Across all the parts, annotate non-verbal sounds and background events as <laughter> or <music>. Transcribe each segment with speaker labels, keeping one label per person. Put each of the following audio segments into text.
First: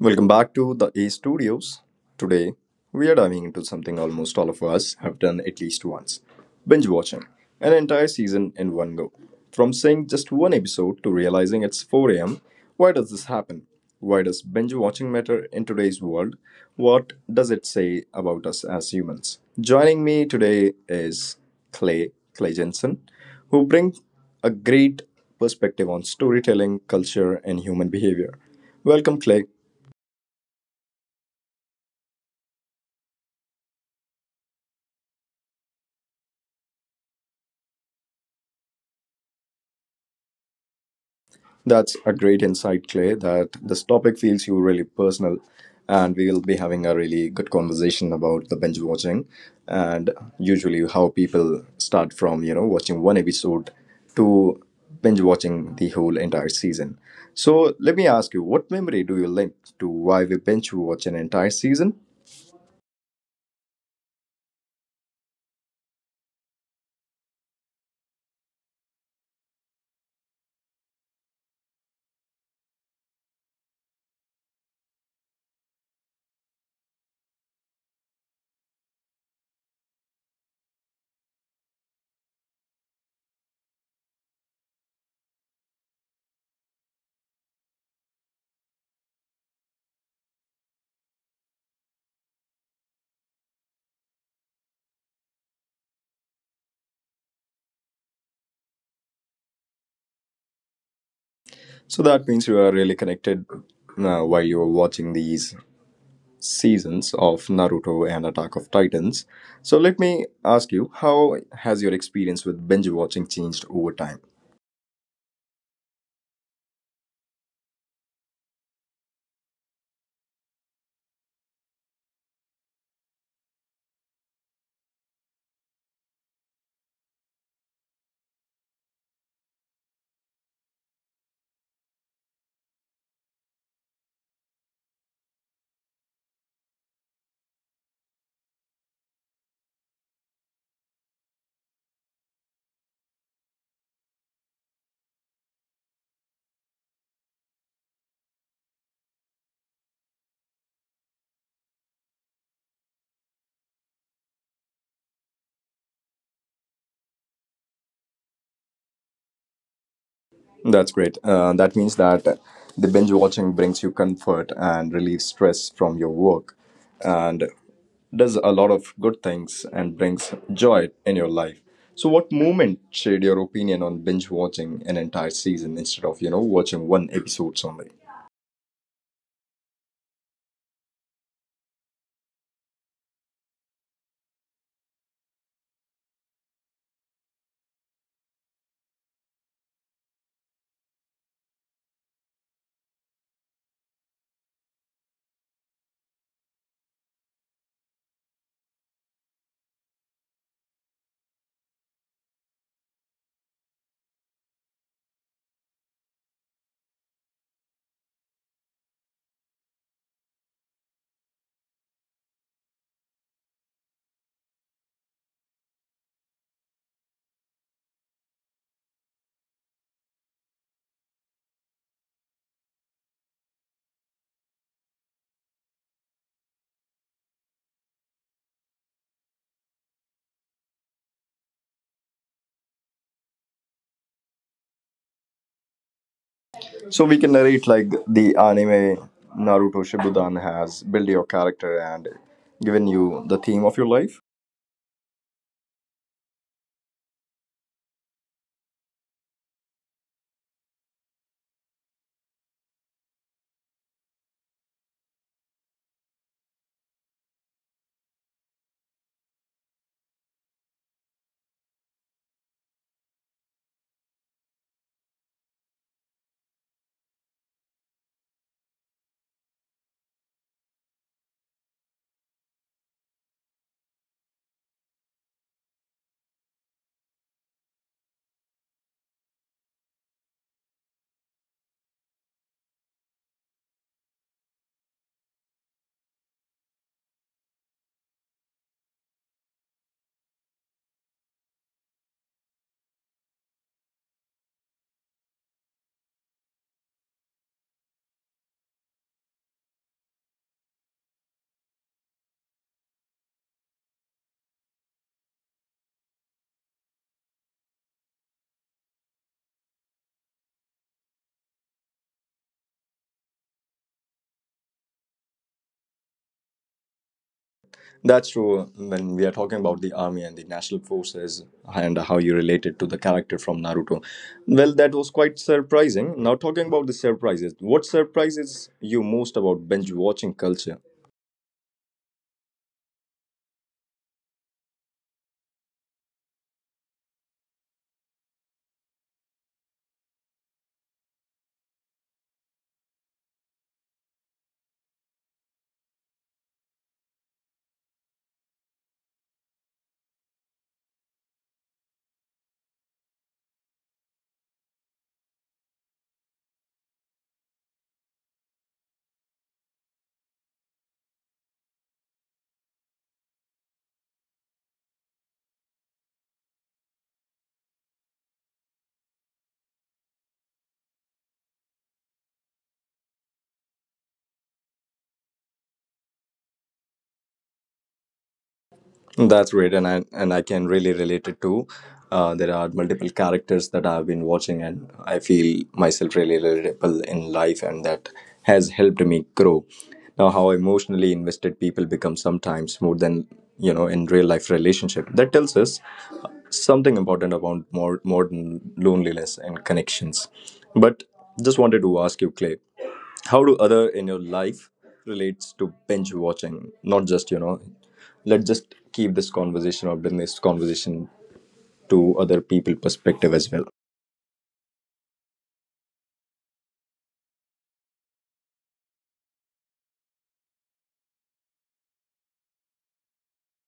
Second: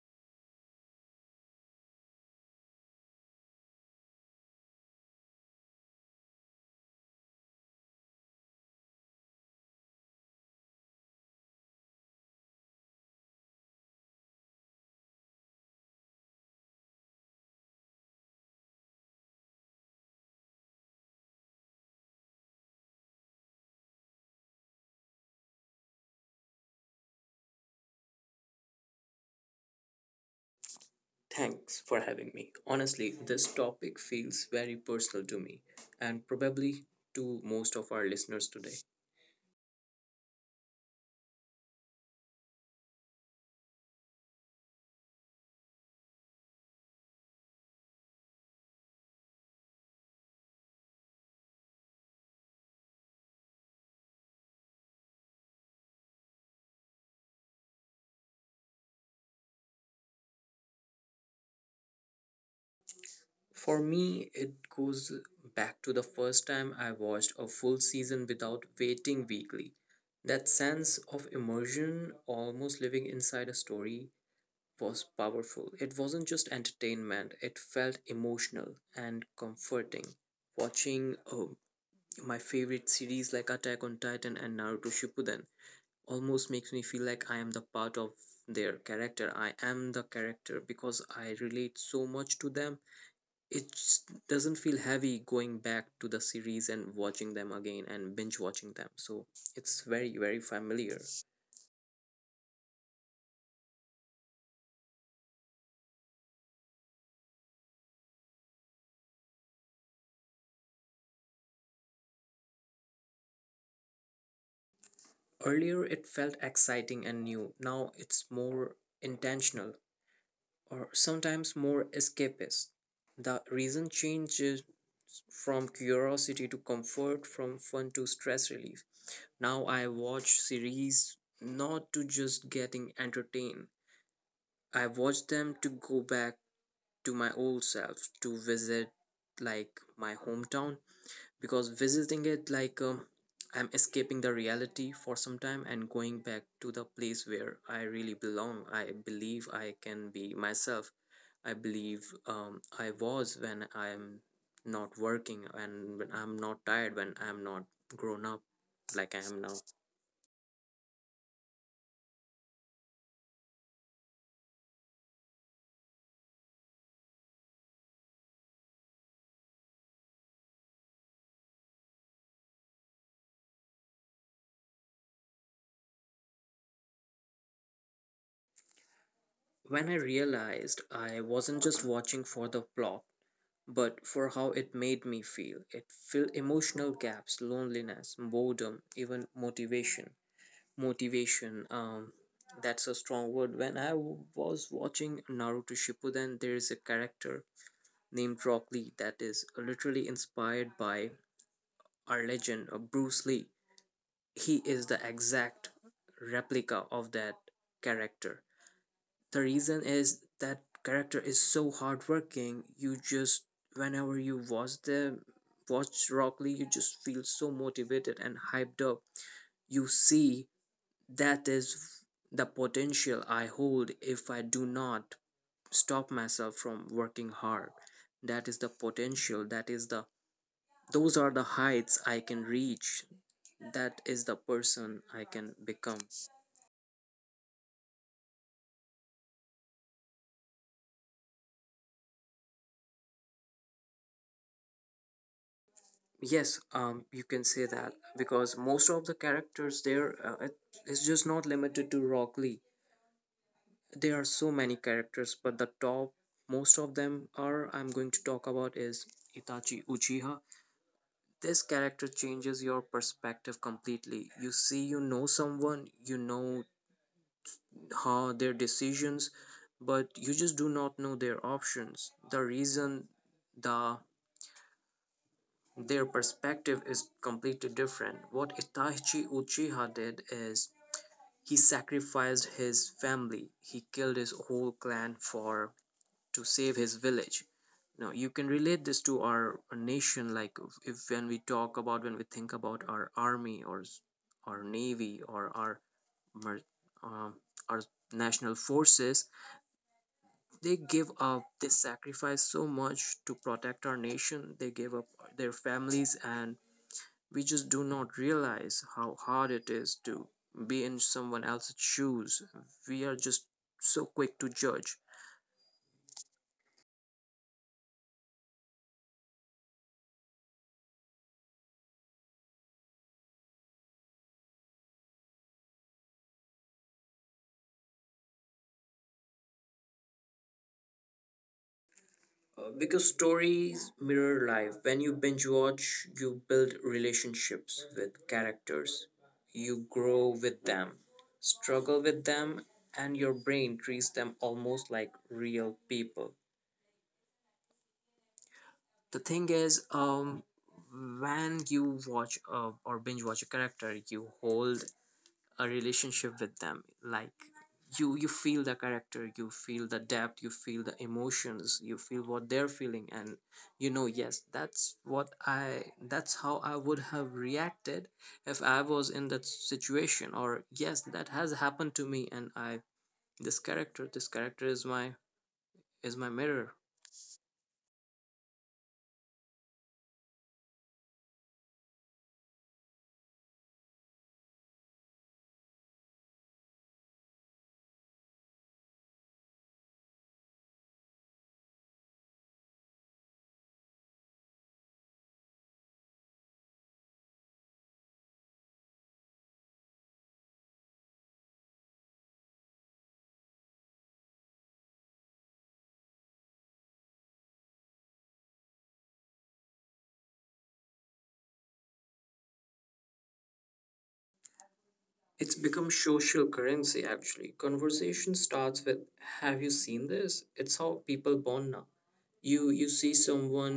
Speaker 1: Welcome back to the A Studios. Today, we are diving into something almost all of us have done at least once, binge watching an entire season in one go. From seeing just one episode to realizing it's 4 a.m., why does this happen? Why does binge watching matter in today's world? What does it say about us as humans? Joining me today is Clay Jensen, who brings a great perspective on storytelling, culture, and human behavior. Welcome, Clay.
Speaker 2: Thanks for having me. Honestly, this topic feels very personal to me and probably to most of our listeners today.
Speaker 1: That's a great insight, Clay, that this topic feels you really personal. And we will be having a really good conversation about the binge watching and usually how people start from, watching one episode to binge watching the whole entire season. So let me ask you, what memory do you link to why we binge watch an entire season?
Speaker 2: For me, it goes back to the first time I watched a full season without waiting weekly. That sense of immersion, almost living inside a story, was powerful. It wasn't just entertainment, it felt emotional and comforting. Watching my favorite series like Attack on Titan and Naruto Shippuden almost makes me feel like I am the part of their character. I am the character because I relate so much to them. It just doesn't feel heavy going back to the series and watching them again and binge watching them. So it's very, very familiar.
Speaker 1: So that means you are really connected while you are watching these seasons of Naruto and Attack of Titans. So let me ask you, how has your experience with binge watching changed over time?
Speaker 2: Earlier, it felt exciting and new. Now it's more intentional or sometimes more escapist. The reason change from curiosity to comfort, from fun to stress relief. Now I watch series not to just getting entertained. I watch them to go back to my old self, to visit like my hometown, because visiting it like I'm escaping the reality for some time and going back to the place where I really belong. I believe I can be myself. I believe I was when I'm not working and when I'm not tired, when I'm not grown up like I am now.
Speaker 1: That's great. That means that the binge watching brings you comfort and relieves stress from your work and does a lot of good things and brings joy in your life. So, what moment shared your opinion on binge watching an entire season instead of, watching one episode only?
Speaker 2: When I realized I wasn't just watching for the plot, but for how it made me feel, it filled emotional gaps, loneliness, boredom, even motivation. motivation um that's a strong word. When I was watching Naruto Shippuden, there is a character named Rock Lee that is literally inspired by our legend of Bruce Lee. He is the exact replica of that character. The reason is that character is so hardworking. You just whenever you watch Rock Lee, you just feel so motivated and hyped up. You see, that is the potential I hold if I do not stop myself from working hard. That is the potential. That is the Those are the heights I can reach. That is the person I can become.
Speaker 1: So we can narrate like the anime Naruto Shippuden has built your character and given you the theme of your life.
Speaker 2: Yes, you can say that because most of the characters there, it's just not limited to Rock Lee. There are so many characters, but the top, most of them are I'm going to talk about is Itachi Uchiha. This character changes your perspective completely. You see, you know someone, you know how their decisions, but you just do not know their options. The reason, the their perspective is completely different. What Itachi Uchiha did is he sacrificed his family. He killed his whole clan for to save his village. Now you can relate this to our nation, like if when we talk about when we think about our army, or our navy, or mer- um, our national forces. They give up, they sacrifice so much to protect our nation. They give up their families, and we just do not realize how hard it is to be in someone else's shoes. We are just so quick to judge.
Speaker 1: That's true. When we are talking about the army and the national forces and how you related to the character from Naruto, well, that was quite surprising. Now talking about the surprises, what surprises you most about binge watching culture?
Speaker 2: Because stories mirror life. When you binge watch, you build relationships with characters, you grow with them, struggle with them, and your brain treats them almost like real people. The thing is, when you watch or binge watch a character, you hold a relationship with them, like you feel the character, you feel the depth, you feel the emotions, you feel what they're feeling. And you know, yes, that's how I would have reacted if I was in that situation. Or yes, that has happened to me, and I this character is my mirror.
Speaker 1: That's great, and I can really relate it too. There are multiple characters that I've been watching, and I feel myself really relatable in life, and that has helped me grow. Now, how emotionally invested people become, sometimes more than, you know, in real life relationship. That tells us something important about more modern loneliness and connections. But just wanted to ask you, Clay, how do other in your life relates to binge watching, not just, you know, let's just keep this conversation or bring this conversation to other people perspective as well.
Speaker 2: It's become social currency, actually. Conversation starts with, have you seen this? It's how people bond now. You see someone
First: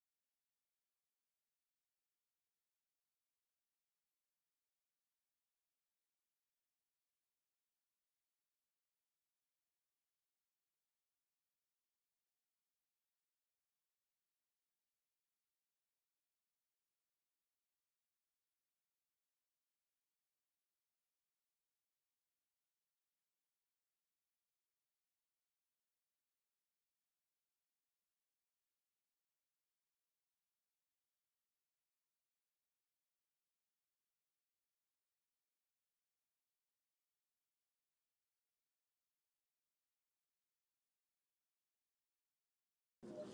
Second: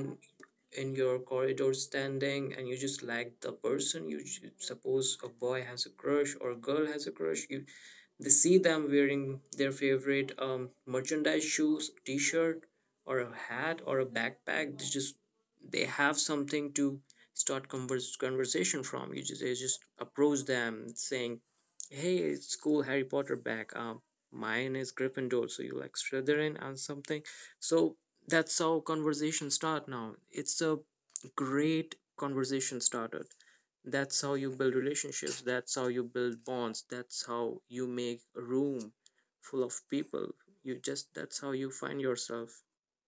Speaker 2: in your corridor standing, and you just like the person. Suppose a boy has a crush or a girl has a crush. You They see them wearing their favorite merchandise, shoes, t-shirt, or a hat or a backpack. They have something to start conversation from. You just They just approach them saying, hey, it's cool Harry Potter back, mine is Gryffindor, so you like Slytherin and something. So that's how conversation start. Now it's a great conversation started. That's how you build relationships, that's how you build bonds, that's how you make a room full of people. You just That's how you find yourself.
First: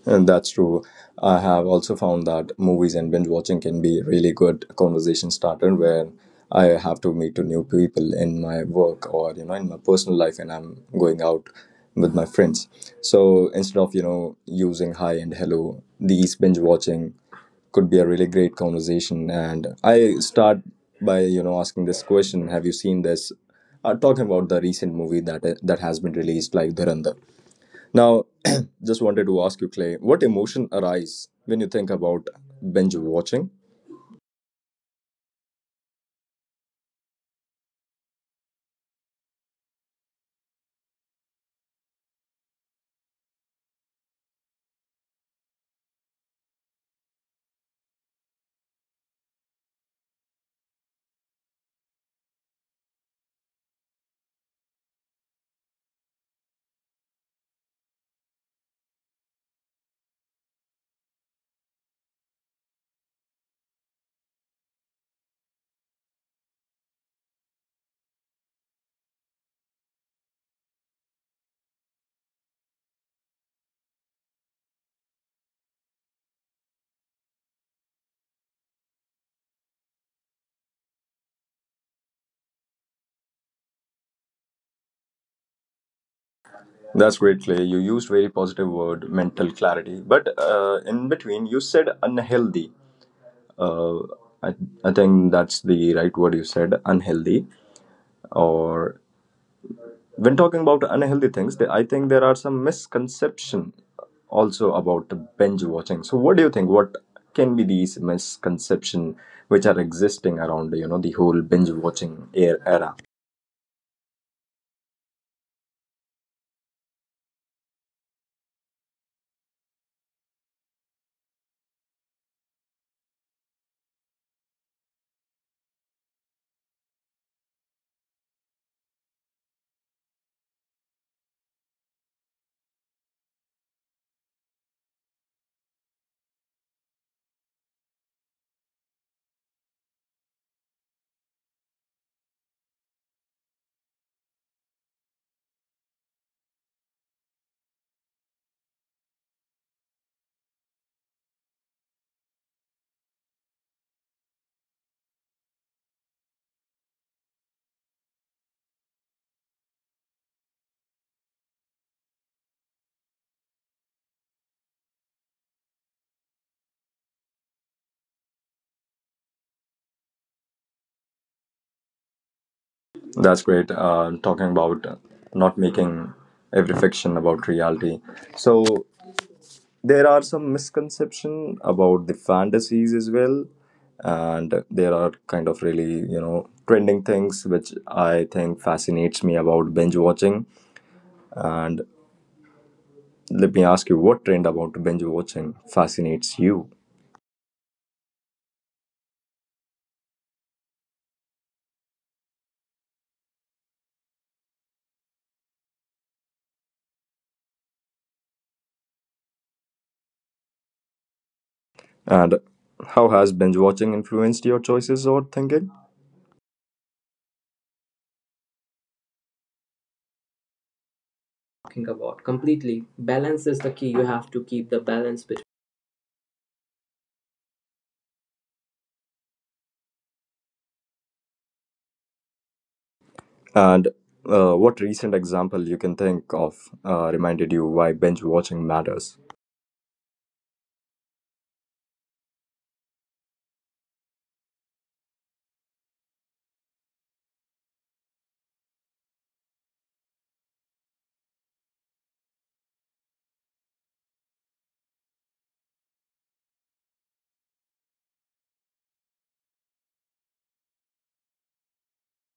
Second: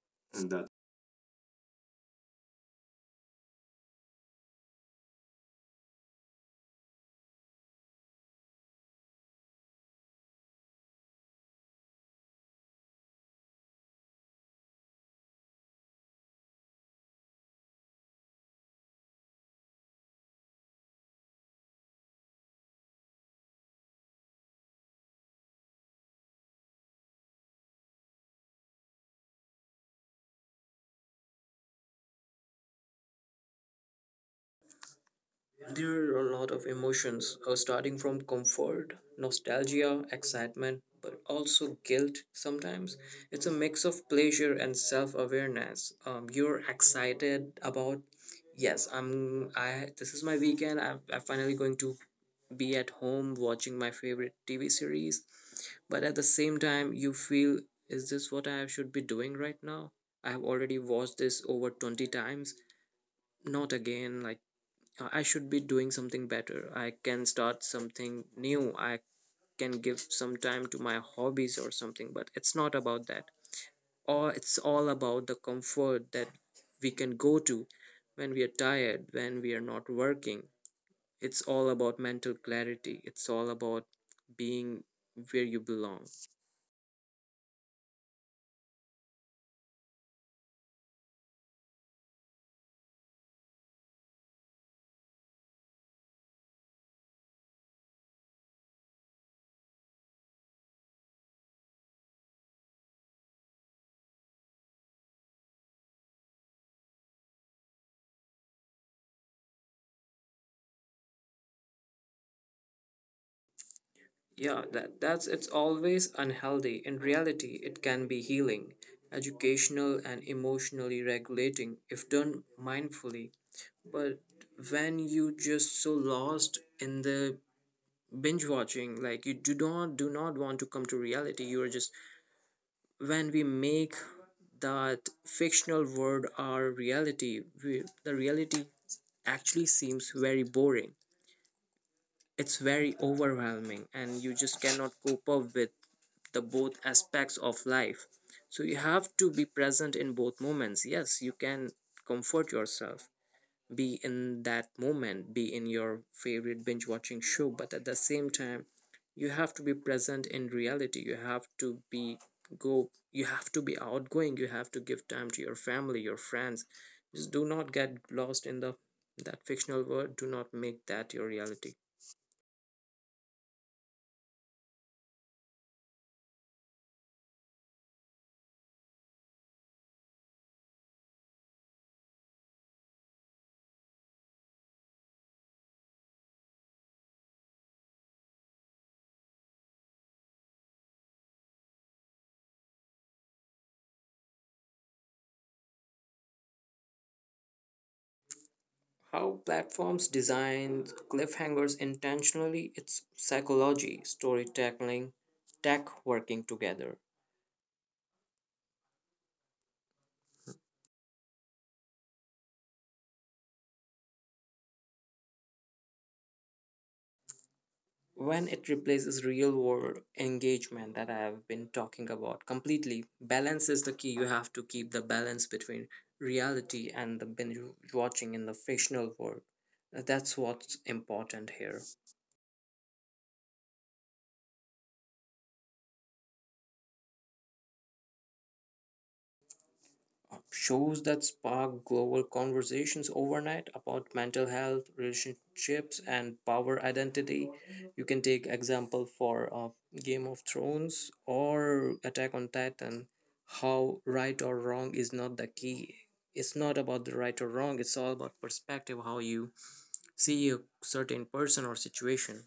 Speaker 1: And that's true. I have also found that movies and binge watching can be really good conversation starter where I have to meet to new people in my work or, you know, in my personal life and I'm going out with my friends. So instead of, using hi and hello, these binge watching could be a really great conversation. And I start by, asking this question: Have you seen this? Talking about the recent movie that has been released, like Dhurandhar. Now, <clears throat> just wanted to ask you, Clay, what emotion arise when you think about binge watching?
Speaker 2: There are a lot of emotions, starting from comfort, nostalgia, excitement, but also guilt sometimes. It's a mix of pleasure and self awareness. You're excited about, yes, this is my weekend. I'm finally going to be at home watching my favorite TV series. But at the same time, you feel, is this what I should be doing right now? I have already watched this over 20 times. Not again, like I should be doing something better. I can start something new. I can give some time to my hobbies or something, but it's not about that. Or it's all about the comfort that we can go to when we are tired, when we are not working. It's all about mental clarity. It's all about being where you belong.
Speaker 1: That's great, Clay. You used very positive word, mental clarity. But in between, you said unhealthy. Uh, I, I think that's the right word you said, unhealthy. Or when talking about unhealthy things, I think there are some misconception also about binge watching. So, what do you think? What can be these misconception which are existing around, you know, the whole binge watching era?
Speaker 2: Yeah, that, that's it's always unhealthy. In reality, it can be healing, educational, and emotionally regulating if done mindfully. But when you just so lost in the binge watching, like you do not want to come to reality. You are just When we make that fictional world our reality, the reality actually seems very boring. It's very overwhelming, and you just cannot cope up with the both aspects of life. So you have to be present in both moments. Yes, you can comfort yourself, be in that moment, be in your favorite binge watching show. But at the same time, you have to be present in reality. You have to be go you have to be outgoing. You have to give time to your family, your friends. Just do not get lost in the that fictional world. Do not make that your reality.
Speaker 1: That's great. Talking about not making every fiction about reality. So there are some misconception about the fantasies as well, and there are kind of really, you know, trending things which I think fascinates me about binge watching. And let me ask you, what trend about binge watching fascinates you,
Speaker 2: How platforms design cliffhangers intentionally. It's psychology, storytelling, tech working together.
Speaker 1: and how has binge watching influenced your choices or thinking?
Speaker 2: When it replaces real world engagement that I have been
Speaker 1: Talking
Speaker 2: talking
Speaker 1: about
Speaker 2: about
Speaker 1: completely
Speaker 2: completely.
Speaker 1: balance is
Speaker 2: Balance
Speaker 1: the
Speaker 2: is
Speaker 1: key,
Speaker 2: the
Speaker 1: you
Speaker 2: key. You
Speaker 1: have to
Speaker 2: have to
Speaker 1: keep the
Speaker 2: keep the
Speaker 1: balance.
Speaker 2: balance between reality and the binge watching in the fictional world. That's what's important here.
Speaker 1: And what recent example you can think of reminded you why binge watching matters?
Speaker 2: Shows that spark global conversations overnight about mental health, relationships, and power identity. You can take example for Game of Thrones or Attack on Titan. How right or wrong is not the key. It's not about the right or wrong. It's all about perspective, how you see a certain person or situation.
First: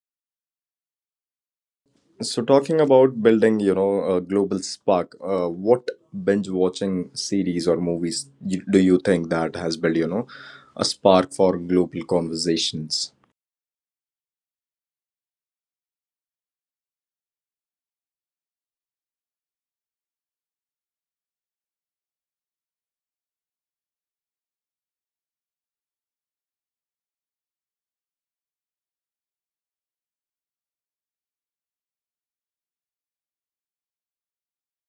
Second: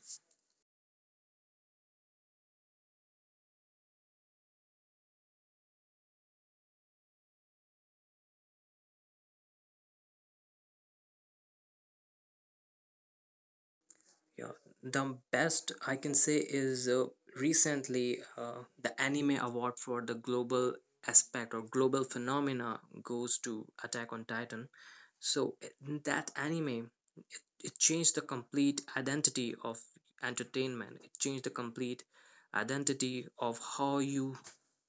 Speaker 1: So, talking about building, you know, a global spark, what binge watching series or movies do you think that has built, you know, a spark for global conversations?
Speaker 2: Yeah, the best I can say is recently the anime award for the global aspect or global phenomena goes to Attack on Titan. So that anime, it changed the complete identity of entertainment. It changed the complete identity of how you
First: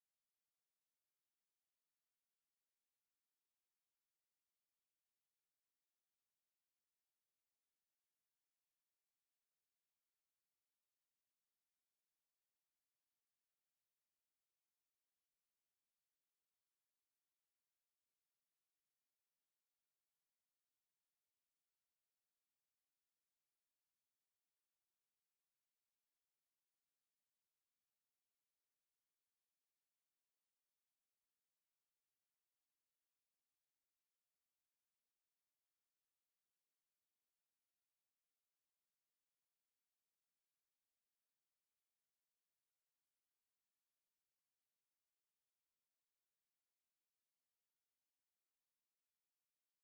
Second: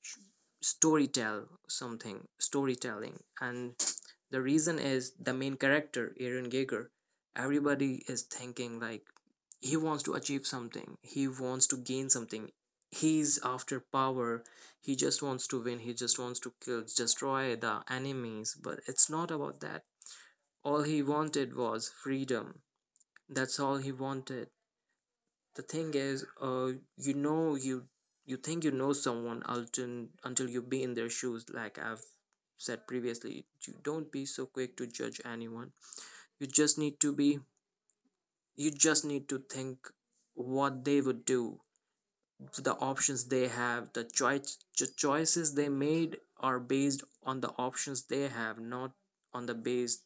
Speaker 2: sh- storytell something, storytelling, and the reason is the main character Aaron Giger. Everybody is thinking like he wants to achieve something, he wants to gain something, he's after power, he just wants to win, he just wants to kill, destroy the enemies. But it's not about that. All he wanted was freedom. That's all he wanted. The thing is, you know, you think you know someone until you be in their shoes, like I've said previously. You don't be so quick to judge anyone. you just need to be you just need to think what they would do. The options they have, the choices they made are based on the options they have, not on the base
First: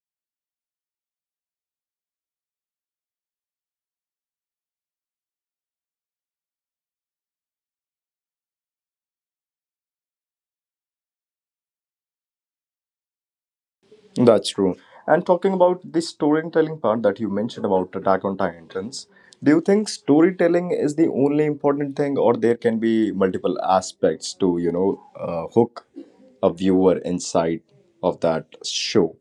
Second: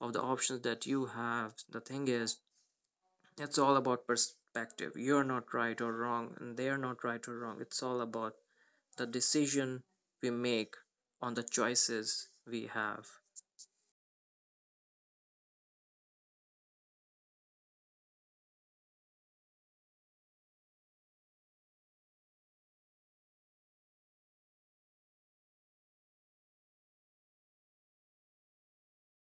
Speaker 2: of the options that you have. The thing is, it's all about perspective. You're not right or wrong, and they're not right or wrong. It's all about the decision we make on the choices we have.
Speaker 1: That's true. And talking about the storytelling part that you mentioned about Attack on Titans, do you think storytelling is the only important thing, or there can be multiple aspects to, you know, hook a viewer inside of that show?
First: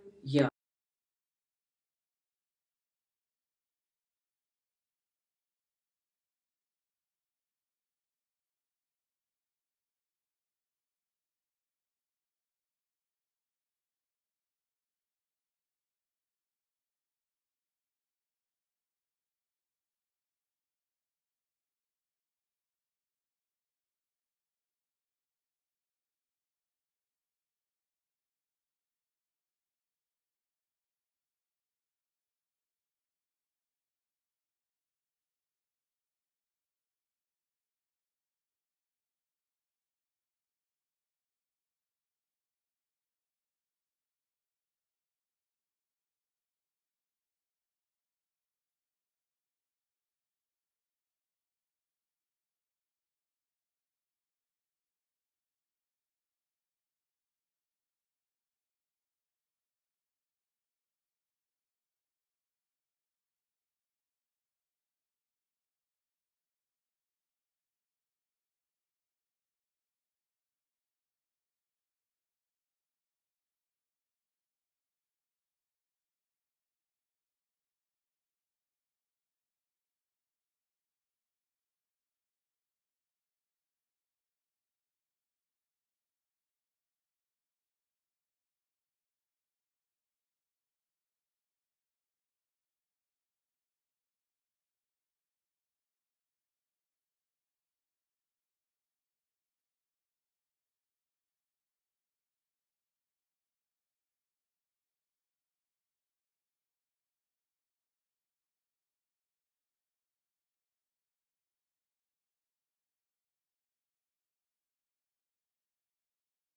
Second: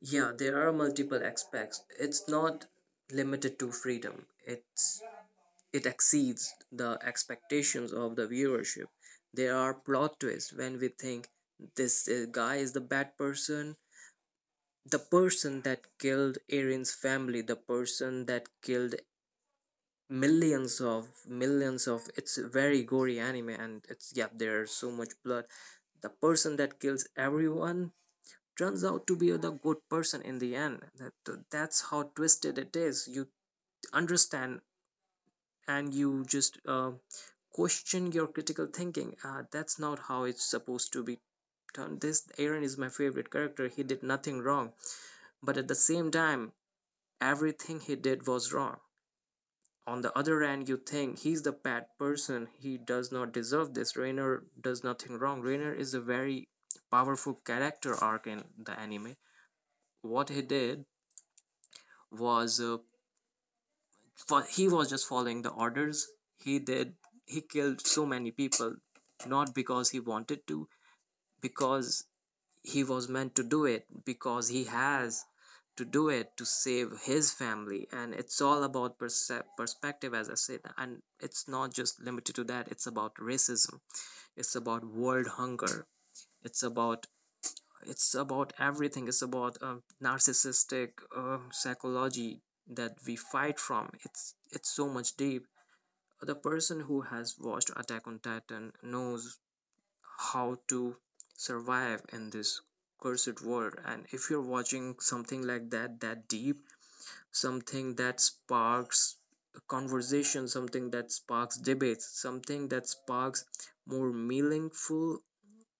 Speaker 2: Yeah, there are multiple aspects. It's not limited to freedom. It exceeds the expectations of the viewership. There are plot twists. When we think this guy is the bad person, the person that killed Erin's family, the person that killed millions of millions of, it's a very gory anime, and it's, yeah, there's so much blood, the person that kills everyone turns out to be the good person in the end. That's how twisted it is, you understand. And you just question your critical thinking. That's not how it's supposed to be done. This Aaron is my favorite character. He did nothing wrong, but at the same time, everything he did was wrong. On the other end, you think he's the bad person. He does not deserve this. Rainer does nothing wrong. Rainer is a very powerful character arc in the anime. What he did was for he was just following the orders. He did, he killed so many people, not because he wanted to, because he was meant to do it, because he has to do it to save his family. And it's all about perspective, as I said, and it's not just limited to that. It's about racism, it's about world hunger, it's about, it's about everything. It's about narcissistic psychology that we fight from. It's so much deep. The person who has watched Attack on Titan knows how to survive in this cursed world. And if you're watching something like that, that deep, something that sparks a conversation, something that sparks debates, something that sparks more meaningful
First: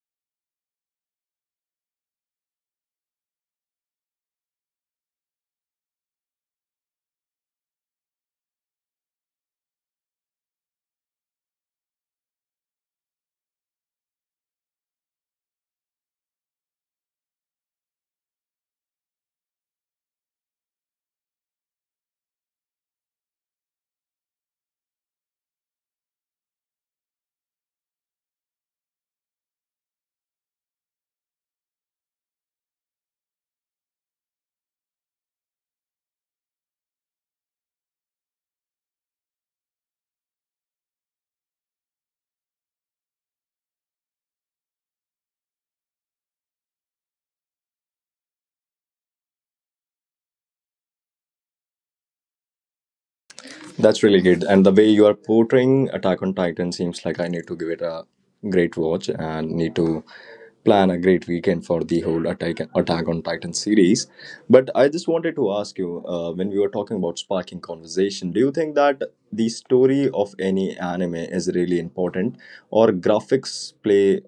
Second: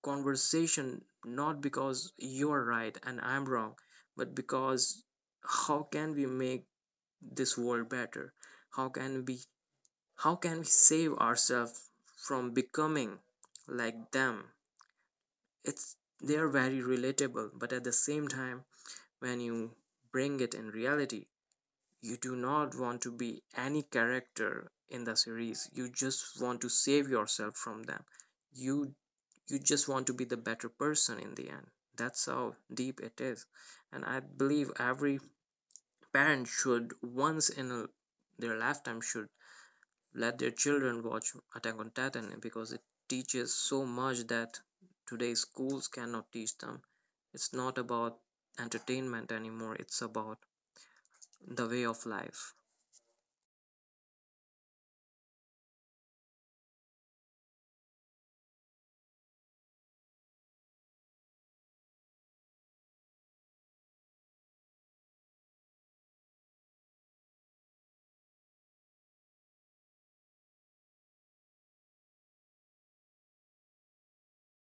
Speaker 2: conversation, not because you're right and I'm wrong, but because how can we make this world better? How can we how can we save ourselves from becoming like them? It's, they are very relatable, but at the same time, when you bring it in reality, you do not want to be any character in the series. You just want to save yourself from them. You you just want to be the better person in the end. That's how deep it is. And I believe every parent should, once in a, their lifetime, should let their children watch Attack on Titan, because it teaches so much that today's schools cannot teach them. It's not about entertainment anymore, it's about the way of life.
Speaker 1: That's really good. And the way you are portraying Attack on Titan seems like I need to give it a great watch and need to plan a great weekend for the whole Attack on Titan series. But I just wanted to ask you, when we were talking about sparking conversation, do you think that the story of any anime is really important or graphics play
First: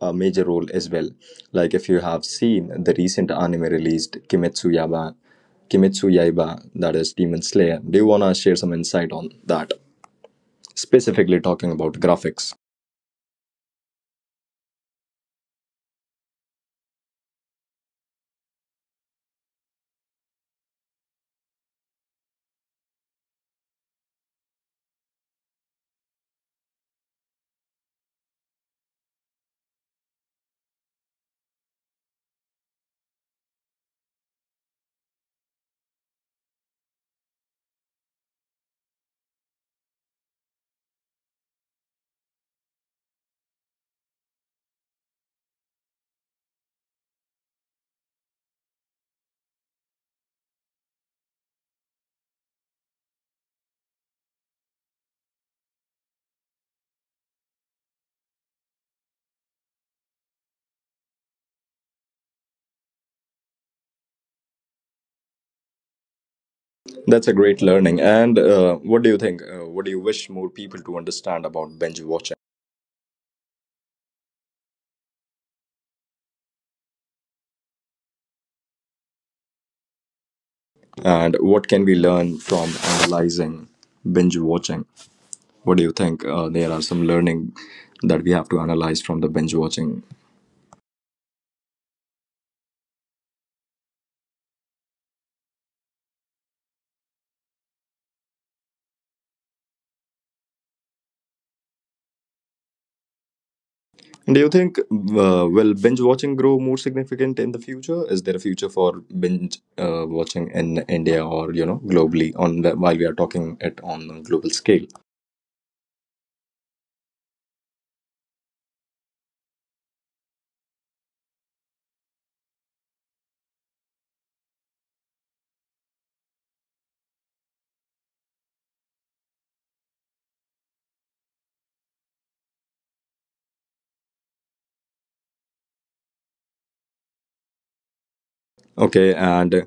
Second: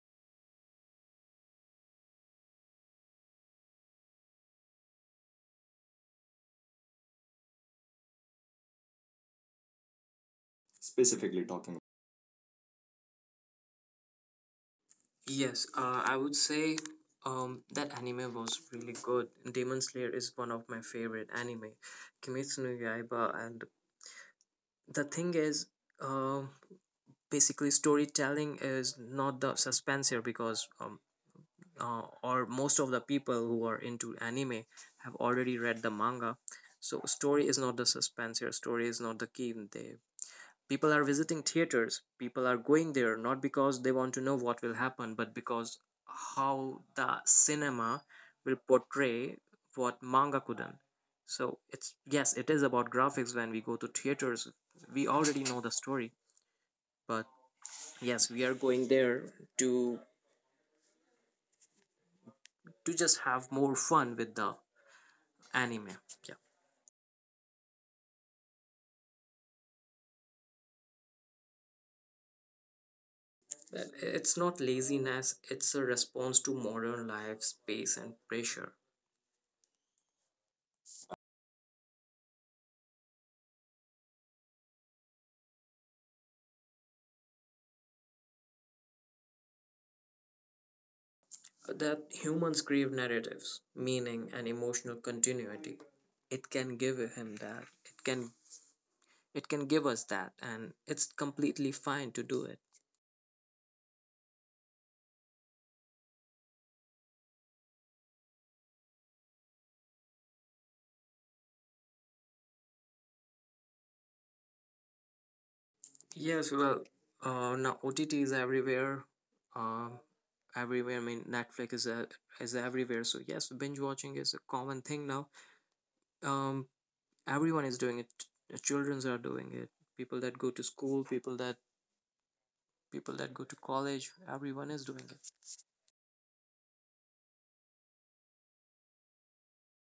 Speaker 1: a major role as well? Like if you have seen the recent anime released Kimetsu Yaba. Kimetsu Yaiba, that is Demon Slayer. Do you want to share some insight on that? Specifically
Speaker 2: Specifically
Speaker 1: talking
Speaker 2: talking.
Speaker 1: about graphics.
Speaker 2: Yes, I would say that anime was really good. Demon Slayer is one of my favorite anime. Kimetsu no Yaiba. And the thing is, um, basically storytelling is not the suspense here, because or most of the people who are into anime have already read the manga. So story is not the suspense here, story is not the key. They People are visiting theaters, people are going there not because they want to know what will happen, but because how the cinema will portray what manga couldn't. So it's, yes, it is about graphics. When we go to theaters, we already know the story, but yes, we are going there to just have more fun with the anime. Yeah.
Speaker 1: That's a great learning. And what do you think? What do you wish more people to understand about binge watching?
Speaker 2: Well, it's not laziness, it's a response to modern life, space, and pressure.
Speaker 1: And what can we learn from analyzing binge watching? What do you think? There are some learning that we have to analyze from the binge watching.
Speaker 2: That humans crave narratives, meaning, and emotional continuity. It can give him that. It can give us that, and it's completely fine to do it.
Speaker 1: Do you think, will binge watching grow more significant in the future? Is there a future for binge watching in India or, you know, globally? On the, while we are talking it on a global scale,
Speaker 2: Yes, well, now OTT is everywhere. Um, everywhere. I mean, Netflix is everywhere. So yes, binge watching is a common thing now. Um, everyone is doing it, childrens are doing it, people that go to school, people that go to college, everyone is doing it.
Speaker 1: okay. And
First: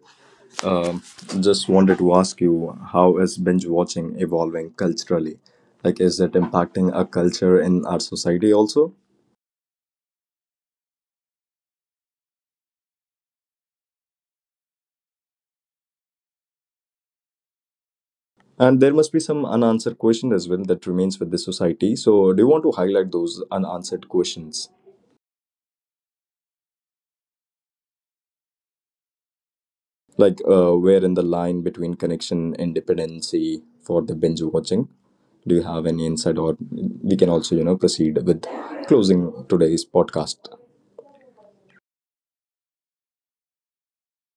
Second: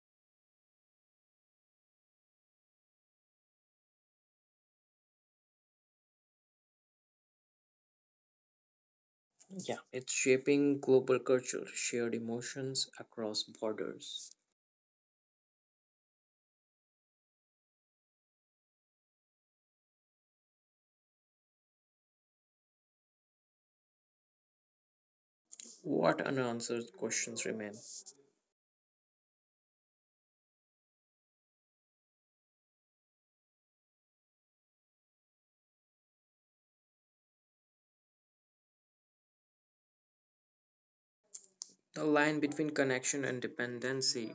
Speaker 1: um, just wanted to ask you, how is binge watching evolving culturally? Like, is it impacting our culture in our society also?
Speaker 2: Yeah, it's shaping global culture, shared emotions across borders.
Speaker 1: And there must be some unanswered question as well that remains with the society. So, do you want to highlight those unanswered questions?
Speaker 2: What unanswered questions remain?
Speaker 1: Like, where in the line between connection and dependency for the binge watching? Do you have any insight, or we can also, you know, proceed with closing today's podcast?
Speaker 2: The line between connection and dependency,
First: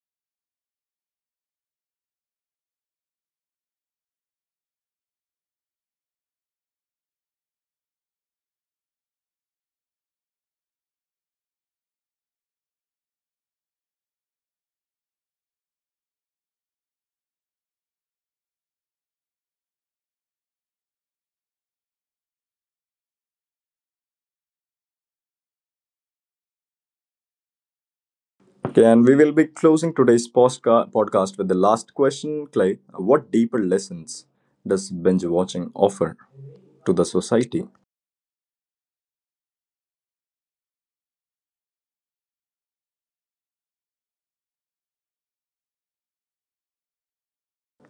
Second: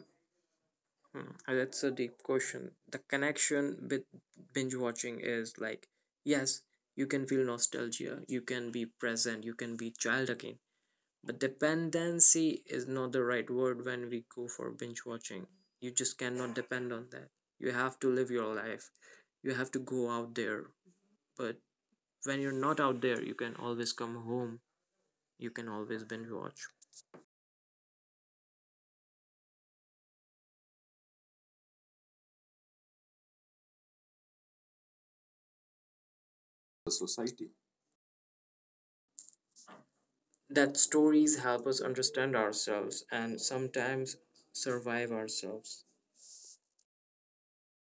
Speaker 2: hmm, that's a deep question. The connection with binge watching is like, yes, you can feel nostalgia, you can be present, you can be child again. But dependency is not the right word when we go for binge watching. You just cannot depend on that. You have to live your life. You have to go out there. But when you're not out there, you can always come home. You can always binge watch.
Speaker 1: Okay, and we will be closing today's podcast with the last question, Clay. What deeper lessons does binge watching offer
Speaker 2: The
Speaker 1: to the
Speaker 2: society.
Speaker 1: society?
Speaker 2: That stories help us understand ourselves, and sometimes survive ourselves.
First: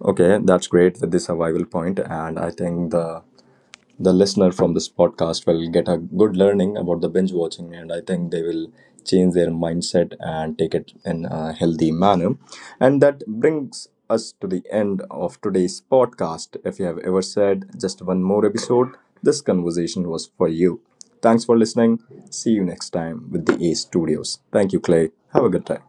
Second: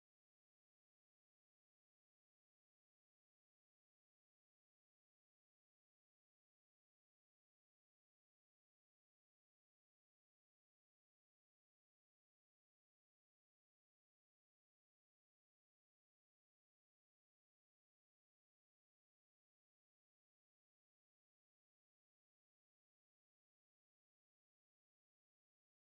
Speaker 1: Okay, that's great with the survival point, and I think the listener from this podcast will get a good learning about the binge watching, and I think they will change their mindset and take it in a healthy manner. And that brings us to the end of today's podcast. If you have ever said just one more episode, this conversation was for you. Thanks for listening. See you next time with the A Studios. Thank you, Clay. Have a good time.